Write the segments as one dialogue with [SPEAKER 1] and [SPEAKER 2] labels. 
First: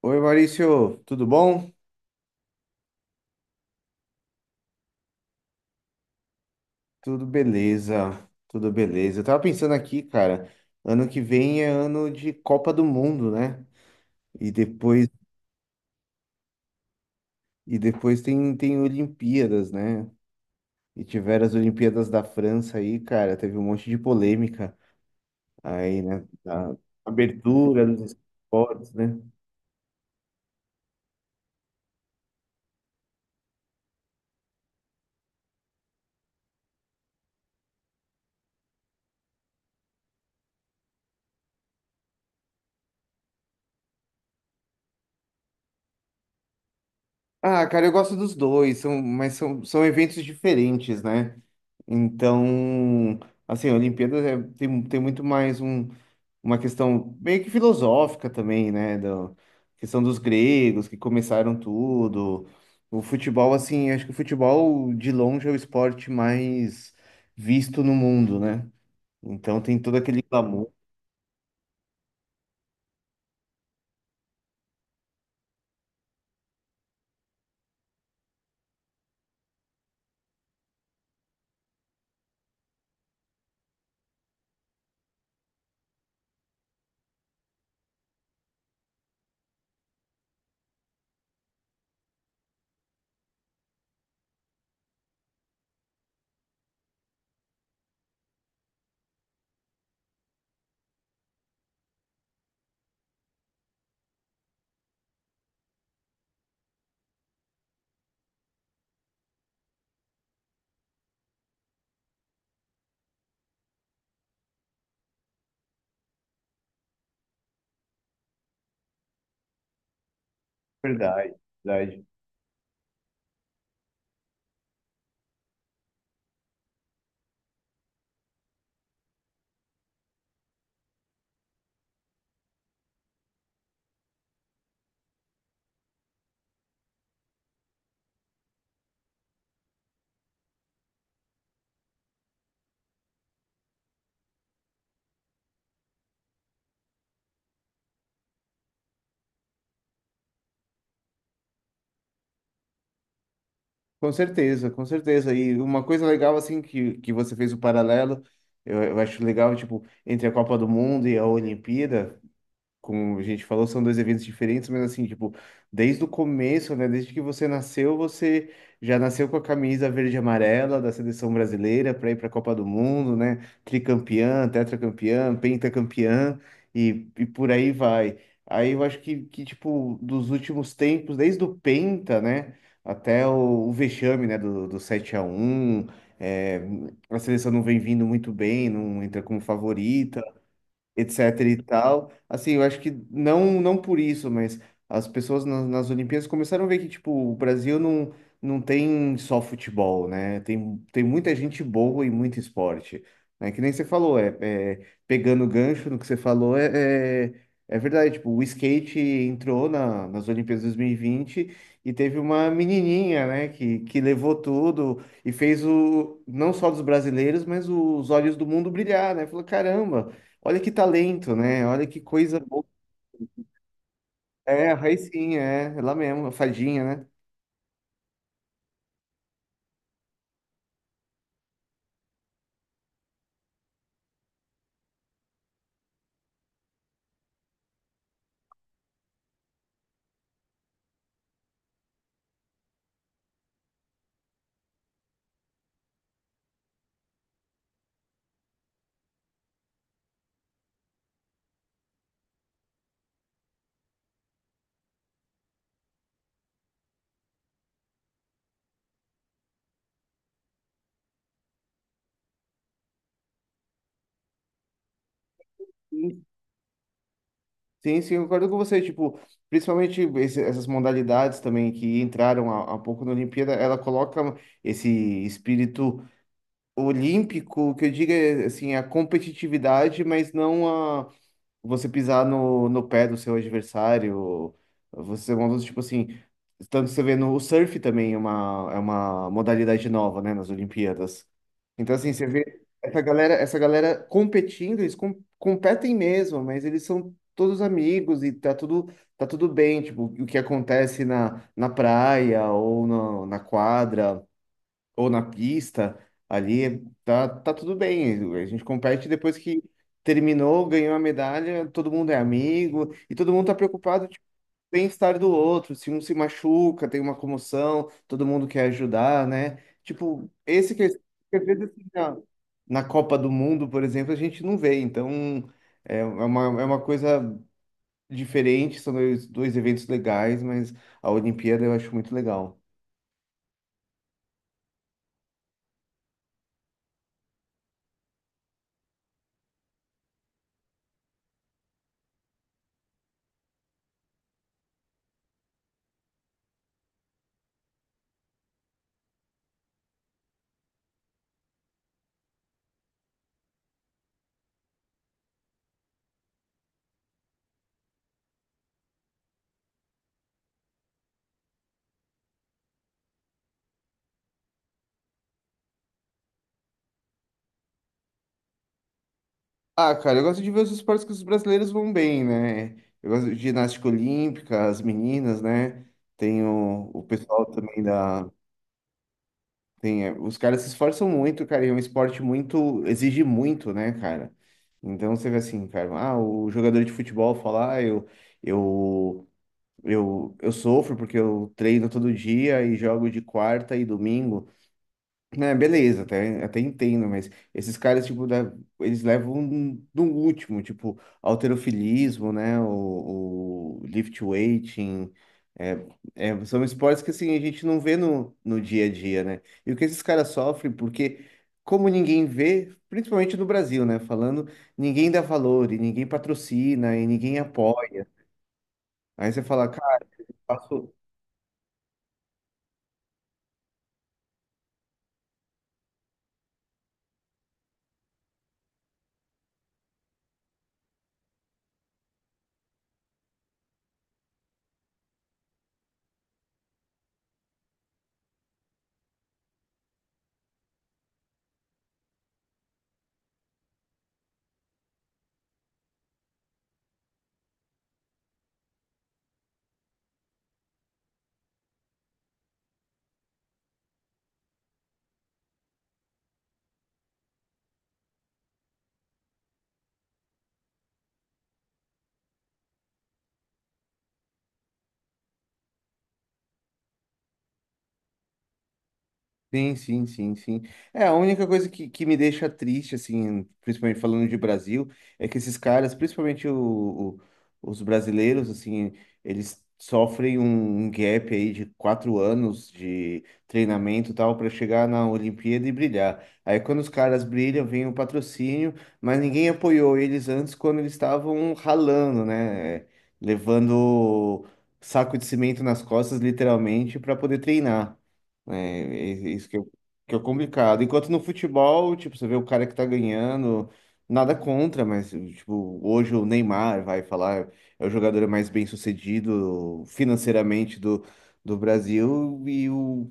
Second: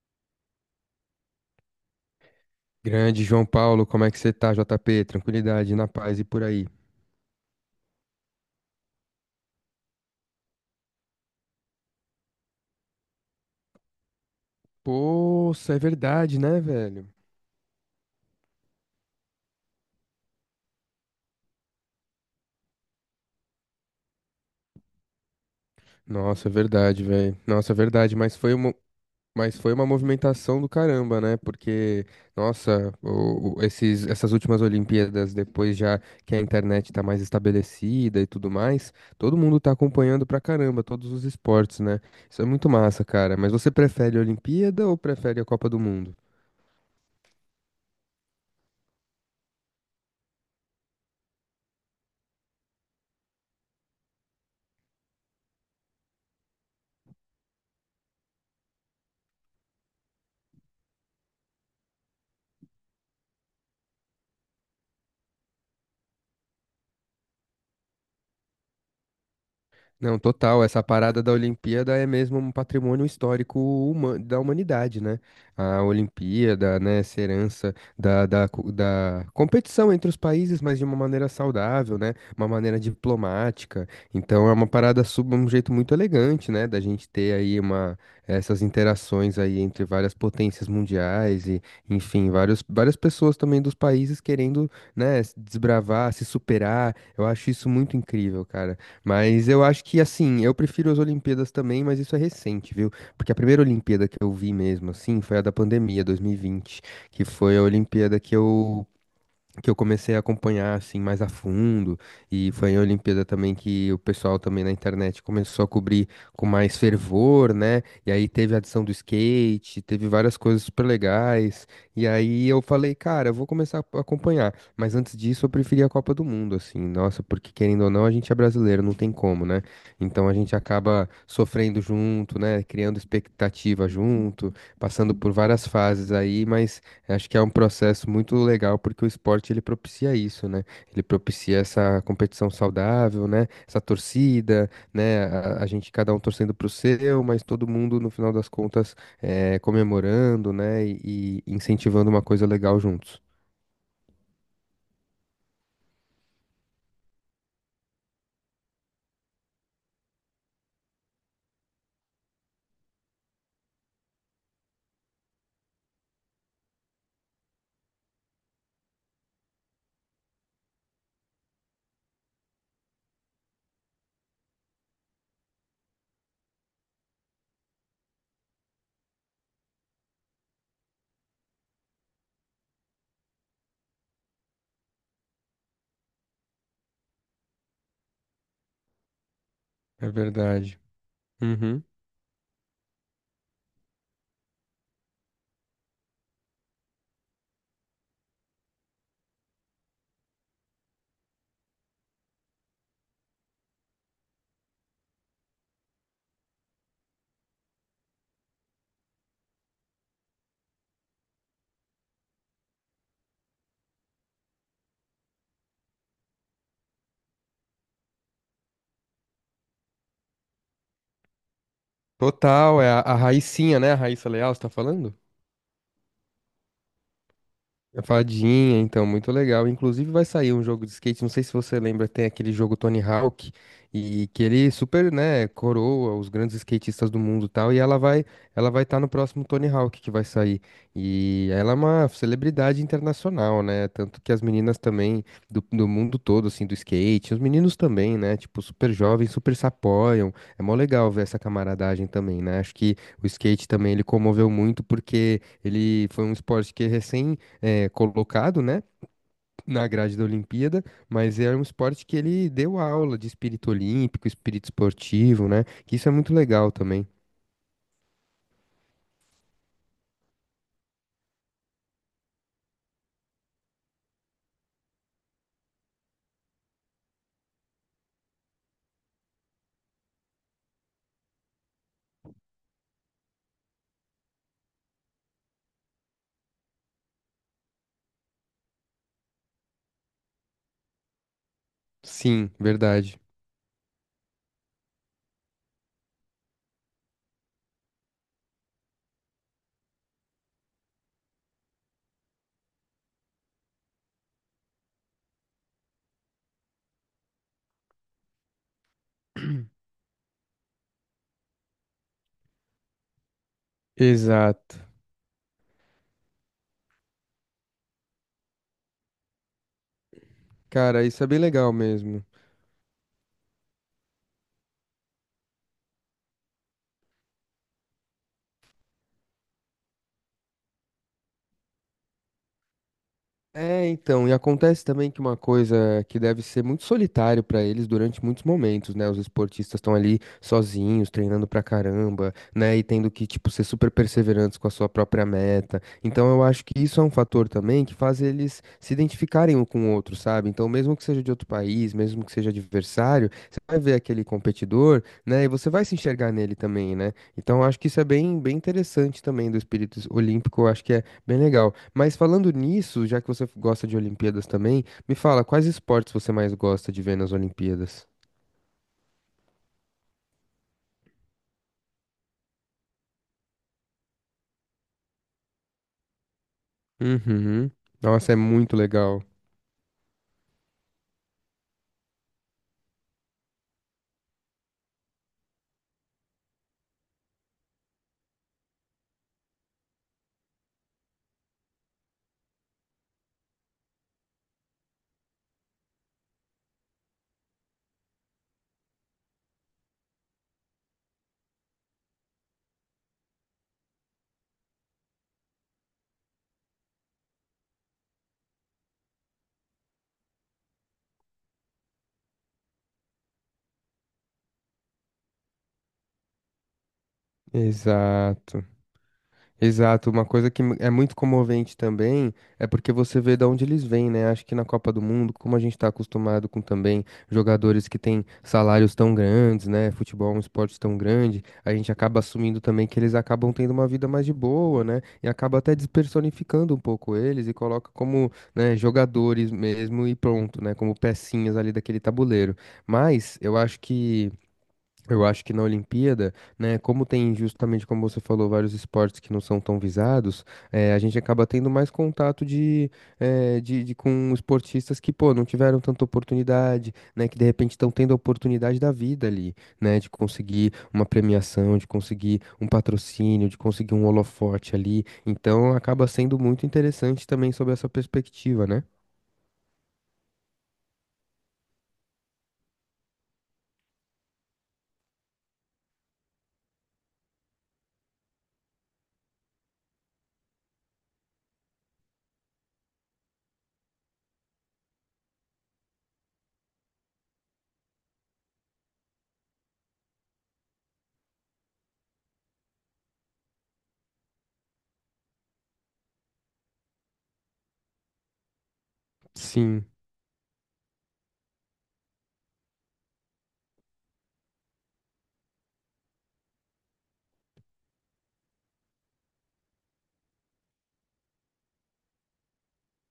[SPEAKER 1] Oi, Maurício, tudo bom?
[SPEAKER 2] Grande João Paulo, como é que você tá, JP? Tranquilidade, na paz e por aí.
[SPEAKER 1] Tudo beleza, tudo beleza. Eu tava pensando aqui, cara, ano que vem é ano de Copa do Mundo, né? E depois,
[SPEAKER 2] Poxa, é verdade, né, velho?
[SPEAKER 1] e depois tem Olimpíadas, né? E tiveram as Olimpíadas da França aí, cara, teve um monte de polêmica aí, né?
[SPEAKER 2] Nossa, é
[SPEAKER 1] Da
[SPEAKER 2] verdade, velho. Nossa, é
[SPEAKER 1] abertura dos
[SPEAKER 2] verdade,
[SPEAKER 1] esportes, né?
[SPEAKER 2] mas foi uma movimentação do caramba, né? Porque, nossa, essas últimas Olimpíadas, depois já que a internet tá mais estabelecida e tudo mais, todo mundo tá acompanhando pra caramba todos os esportes, né? Isso é muito massa, cara. Mas você prefere a Olimpíada ou prefere a Copa do Mundo?
[SPEAKER 1] Ah, cara, eu gosto dos dois, são, mas são, são eventos diferentes, né? Então, assim, a Olimpíadas é- tem, tem muito mais um. Uma questão meio que filosófica também, né? Da questão dos gregos que começaram tudo. O futebol, assim, acho que o futebol de longe é o esporte mais visto no mundo, né? Então tem todo
[SPEAKER 2] Não,
[SPEAKER 1] aquele
[SPEAKER 2] total.
[SPEAKER 1] clamor,
[SPEAKER 2] Essa parada da Olimpíada é mesmo um patrimônio histórico da humanidade, né? A Olimpíada, né, essa herança da competição entre os países, mas de uma maneira saudável, né? Uma maneira diplomática. Então é uma parada sub, um jeito muito elegante, né? Da gente ter essas interações aí entre várias potências mundiais e, enfim, várias pessoas também dos países querendo, né, desbravar, se superar. Eu acho isso muito incrível, cara. Mas eu acho que, assim, eu prefiro as Olimpíadas também, mas isso é recente, viu? Porque a primeira Olimpíada que eu vi mesmo, assim, foi a da pandemia, 2020, que foi a Olimpíada que eu comecei a acompanhar assim mais a fundo e foi a Olimpíada também que o pessoal também na internet começou a cobrir com mais fervor, né? E aí teve a adição do skate, teve várias coisas super
[SPEAKER 1] verdade,
[SPEAKER 2] legais.
[SPEAKER 1] verdade.
[SPEAKER 2] E aí eu falei, cara, eu vou começar a acompanhar, mas antes disso eu preferia a Copa do Mundo assim. Nossa, porque querendo ou não, a gente é brasileiro, não tem como, né? Então a gente acaba sofrendo junto, né? Criando expectativa junto, passando por várias fases aí, mas acho que é um processo muito legal porque o esporte ele propicia isso, né? Ele propicia essa competição saudável, né? Essa torcida, né? A gente cada um torcendo pro seu, mas todo mundo no final das contas comemorando, né? E incentivando uma coisa legal juntos.
[SPEAKER 1] Com certeza, com certeza. E uma coisa legal, assim, que você fez o paralelo, eu acho legal, tipo, entre a Copa do Mundo e a Olimpíada. Como a gente falou, são dois eventos diferentes, mas assim, tipo, desde o começo, né? Desde que você nasceu, você já nasceu com a camisa verde e amarela da seleção brasileira para ir para a Copa do Mundo, né? Tricampeã, tetracampeã, pentacampeã e por aí vai. Aí eu acho que tipo, dos últimos tempos, desde o Penta, né? Até o vexame, né? Do 7 a um é, a seleção não vem vindo muito bem, não entra como
[SPEAKER 2] É
[SPEAKER 1] favorita
[SPEAKER 2] verdade.
[SPEAKER 1] etc e
[SPEAKER 2] Uhum.
[SPEAKER 1] tal. Assim, eu acho que não por isso, mas as pessoas na- nas Olimpíadas começaram a ver que, tipo, o Brasil não tem só futebol, né? Tem, tem muita gente boa e muito esporte, né? Que nem você falou, é, é- pegando gancho no que você falou, é, é, é verdade, tipo, o skate entrou na, nas Olimpíadas 2020 e vinte e teve uma menininha, né, que levou tudo e fez o, não só dos brasileiros, mas os olhos do mundo brilhar, né? Falou, caramba, olha que talento, né? Olha que coisa boa.
[SPEAKER 2] Total, é a Raicinha, né? A Raíssa Leal, você tá
[SPEAKER 1] É, a
[SPEAKER 2] falando?
[SPEAKER 1] Raicinha, é, é lá mesmo, a fadinha, né?
[SPEAKER 2] A Fadinha, então, muito legal. Inclusive vai sair um jogo de skate, não sei se você lembra, tem aquele jogo Tony Hawk, e que ele super, né, coroa os grandes skatistas do mundo e tal, ela vai estar no próximo Tony Hawk que vai sair. E ela é uma celebridade internacional, né? Tanto que as meninas também do mundo todo, assim, do skate, os meninos também, né? Tipo, super jovens, super se apoiam. É mó legal ver essa camaradagem também, né? Acho que o skate também ele comoveu muito porque ele foi um esporte que recém colocado, né, na grade da Olimpíada, mas é um esporte que ele deu aula de espírito olímpico, espírito esportivo, né? Que isso é
[SPEAKER 1] Sim,
[SPEAKER 2] muito legal também.
[SPEAKER 1] sim, sim, eu concordo com você. Tipo, principalmente esse- essas modalidades também que entraram há pouco na Olimpíada, ela coloca esse espírito olímpico, que eu digo, é, assim, a competitividade, mas não a você pisar no, no pé do seu adversário, você é uma tipo assim, tanto você vê no o surf também é uma modalidade nova, né, nas Olimpíadas. Então, assim, você
[SPEAKER 2] Sim,
[SPEAKER 1] vê essa
[SPEAKER 2] verdade.
[SPEAKER 1] galera, essa galera competindo, eles com- competem mesmo, mas eles são todos amigos e tá tudo bem, tipo, o que acontece na, na praia ou no, na quadra, ou na pista, ali tá, tá tudo bem. A gente compete depois que terminou, ganhou a medalha, todo mundo é amigo e todo mundo tá preocupado tipo, com
[SPEAKER 2] Exato.
[SPEAKER 1] o bem-estar do outro. Se um se machuca, tem uma comoção, todo mundo quer ajudar, né? Tipo, esse que
[SPEAKER 2] Cara, isso é
[SPEAKER 1] que
[SPEAKER 2] bem
[SPEAKER 1] às vezes
[SPEAKER 2] legal
[SPEAKER 1] assim, na,
[SPEAKER 2] mesmo.
[SPEAKER 1] na Copa do Mundo, por exemplo, a gente não vê. Então, é uma, é uma coisa diferente, são dois, dois eventos legais, mas a Olimpíada eu acho muito legal.
[SPEAKER 2] É, então, e acontece também que uma coisa que deve ser muito solitário pra eles durante muitos momentos, né? Os esportistas estão ali sozinhos, treinando pra caramba, né? E tendo que, tipo, ser super perseverantes com a sua própria meta. Então, eu acho que isso é um fator também que faz eles se identificarem um com o outro, sabe? Então, mesmo que seja de outro país, mesmo que seja adversário, você vai ver aquele competidor, né? E você vai se enxergar nele também, né? Então, eu acho que isso é bem, bem interessante também do espírito olímpico, eu acho que é bem legal. Mas falando nisso, já que você gosta de Olimpíadas também, me fala, quais esportes você mais gosta de ver nas Olimpíadas?
[SPEAKER 1] Ah, cara, eu gosto de ver os esportes que os brasileiros vão bem, né? Eu gosto de ginástica olímpica, as meninas, né? Tem o pessoal
[SPEAKER 2] Uhum.
[SPEAKER 1] também da.
[SPEAKER 2] Nossa, é muito legal.
[SPEAKER 1] Tem, os caras se esforçam muito, cara, e é um esporte muito. Exige muito, né, cara? Então você vê assim, cara, ah, o jogador de futebol fala, ah, eu, eu sofro porque eu treino todo dia e jogo de quarta e domingo. É, beleza, até entendo, mas esses caras, tipo, da- eles levam no último, tipo, halterofilismo, né, o lift weighting, é, é, são esportes que, assim, a gente não vê no, no dia a dia, né, e o que esses caras sofrem, porque como ninguém vê, principalmente no Brasil, né, falando, ninguém dá valor, e ninguém patrocina, e ninguém apoia,
[SPEAKER 2] Exato.
[SPEAKER 1] aí você fala, cara,
[SPEAKER 2] Exato, uma coisa que é
[SPEAKER 1] faço-
[SPEAKER 2] muito comovente também é porque você vê de onde eles vêm, né? Acho que na Copa do Mundo, como a gente está acostumado com também jogadores que têm salários tão grandes, né? Futebol é um esporte tão grande, a gente acaba assumindo também que eles acabam tendo uma vida mais de boa, né? E acaba até despersonificando um pouco eles e coloca como, né, jogadores mesmo e pronto, né? Como pecinhas ali daquele tabuleiro. Mas eu acho que. Eu acho que na Olimpíada, né, como tem justamente como você falou, vários esportes que não são tão visados, a gente acaba tendo mais contato de com esportistas que, pô, não tiveram tanta oportunidade, né, que de repente estão tendo a oportunidade da vida ali, né, de conseguir uma premiação, de conseguir um patrocínio, de conseguir um holofote ali. Então acaba sendo muito interessante também sob essa perspectiva, né?
[SPEAKER 1] Sim, sim. É, a única coisa que me deixa triste, assim, principalmente falando de Brasil, é que esses caras, principalmente o os brasileiros, assim, eles sofrem um, um gap aí de quatro anos de treinamento e tal para chegar na Olimpíada e brilhar. Aí quando os caras brilham, vem o patrocínio, mas ninguém apoiou eles antes quando eles estavam ralando, né? Levando saco de cimento nas costas, literalmente, para poder treinar né? É, é isso que, eu,
[SPEAKER 2] Sim,
[SPEAKER 1] que é o complicado. Enquanto no futebol, tipo, você vê o cara que tá ganhando, nada contra, mas, tipo, hoje o Neymar vai falar, é o jogador mais bem-sucedido financeiramente do Brasil e o,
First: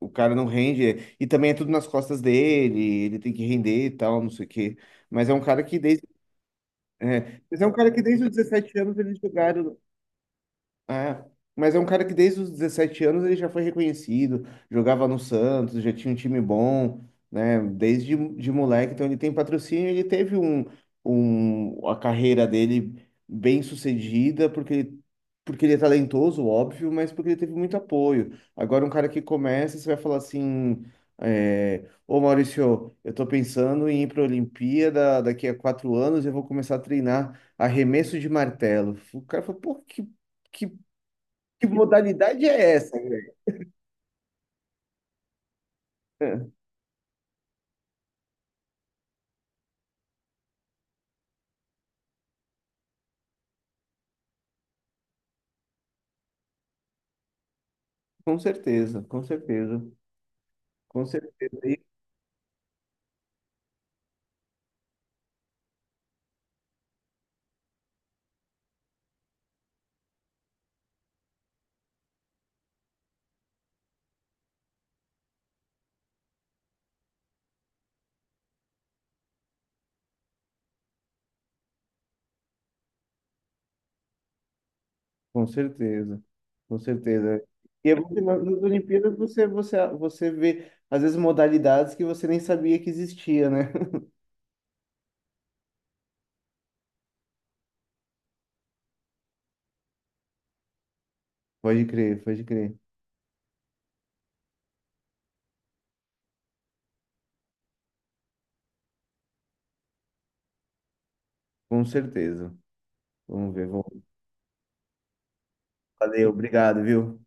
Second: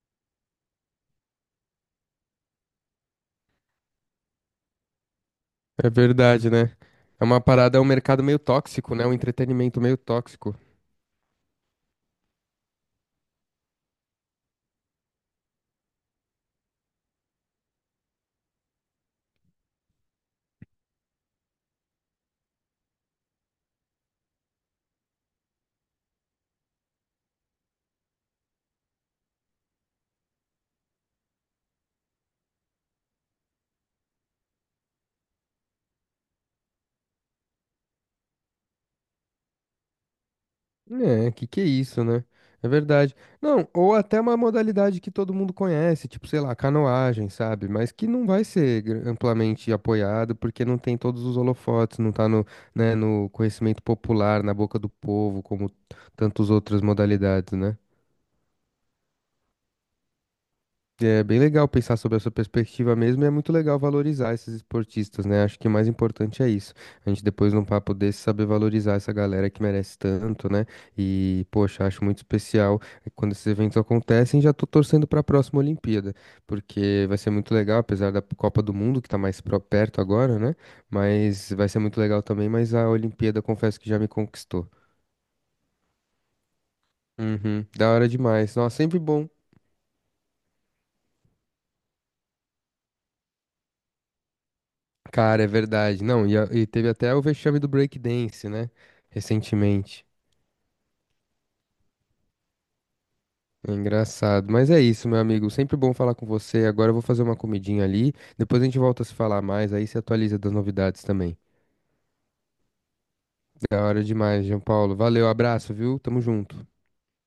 [SPEAKER 1] o cara não rende. E também é tudo nas costas dele, ele tem que render e tal, não sei o quê. Mas é um cara que
[SPEAKER 2] é
[SPEAKER 1] desde,
[SPEAKER 2] verdade, né? É uma
[SPEAKER 1] mas é um
[SPEAKER 2] parada, é um
[SPEAKER 1] cara que
[SPEAKER 2] mercado
[SPEAKER 1] desde os
[SPEAKER 2] meio
[SPEAKER 1] 17
[SPEAKER 2] tóxico,
[SPEAKER 1] anos
[SPEAKER 2] né? Um
[SPEAKER 1] eles jogaram.
[SPEAKER 2] entretenimento meio tóxico.
[SPEAKER 1] É, mas é um cara que desde os 17 anos ele já foi reconhecido, jogava no Santos, já tinha um time bom, né? Desde de moleque, então ele tem patrocínio, ele teve um, um, a carreira dele bem sucedida, porque ele é talentoso, óbvio, mas porque ele teve muito apoio. Agora um cara que começa, você vai falar assim, é, ô Maurício, eu tô pensando em ir para a Olimpíada daqui a quatro anos, eu vou começar a treinar arremesso de martelo. O cara falou, pô, Que
[SPEAKER 2] É, que é
[SPEAKER 1] que
[SPEAKER 2] isso, né?
[SPEAKER 1] modalidade
[SPEAKER 2] É
[SPEAKER 1] é essa,
[SPEAKER 2] verdade.
[SPEAKER 1] Greg?
[SPEAKER 2] Não, ou até uma modalidade que todo mundo conhece, tipo, sei
[SPEAKER 1] É,
[SPEAKER 2] lá, canoagem, sabe? Mas que não vai ser amplamente apoiado porque não tem todos os holofotes, não tá no, né, no conhecimento popular, na boca do povo, como tantas outras modalidades, né?
[SPEAKER 1] com certeza, com certeza,
[SPEAKER 2] É bem legal
[SPEAKER 1] e-
[SPEAKER 2] pensar sobre essa perspectiva mesmo, e é muito legal valorizar esses esportistas, né? Acho que o mais importante é isso. A gente depois num papo desse saber valorizar essa galera que merece tanto, né? E, poxa, acho muito especial quando esses eventos acontecem, já tô torcendo para a próxima Olimpíada, porque vai ser muito legal, apesar da Copa do Mundo que tá mais perto agora, né? Mas vai ser muito legal também, mas a Olimpíada confesso que já me conquistou.
[SPEAKER 1] com certeza, com certeza.
[SPEAKER 2] Uhum,
[SPEAKER 1] E
[SPEAKER 2] da
[SPEAKER 1] é bom
[SPEAKER 2] hora
[SPEAKER 1] que nas
[SPEAKER 2] demais.
[SPEAKER 1] nas
[SPEAKER 2] Nossa, sempre
[SPEAKER 1] Olimpíadas
[SPEAKER 2] bom.
[SPEAKER 1] você vê, às vezes, modalidades que você nem sabia que existia, né?
[SPEAKER 2] Cara, é verdade. Não, e, e teve até o vexame do breakdance, né? Recentemente.
[SPEAKER 1] Pode crer, pode crer.
[SPEAKER 2] É engraçado. Mas é isso, meu amigo. Sempre bom falar com você. Agora eu vou fazer uma comidinha ali. Depois a gente volta a se falar mais. Aí se atualiza das novidades também.
[SPEAKER 1] Com certeza. Vamos ver,
[SPEAKER 2] Da hora
[SPEAKER 1] vamos.
[SPEAKER 2] demais, João Paulo. Valeu, abraço, viu? Tamo
[SPEAKER 1] Valeu,
[SPEAKER 2] junto.
[SPEAKER 1] obrigado, viu?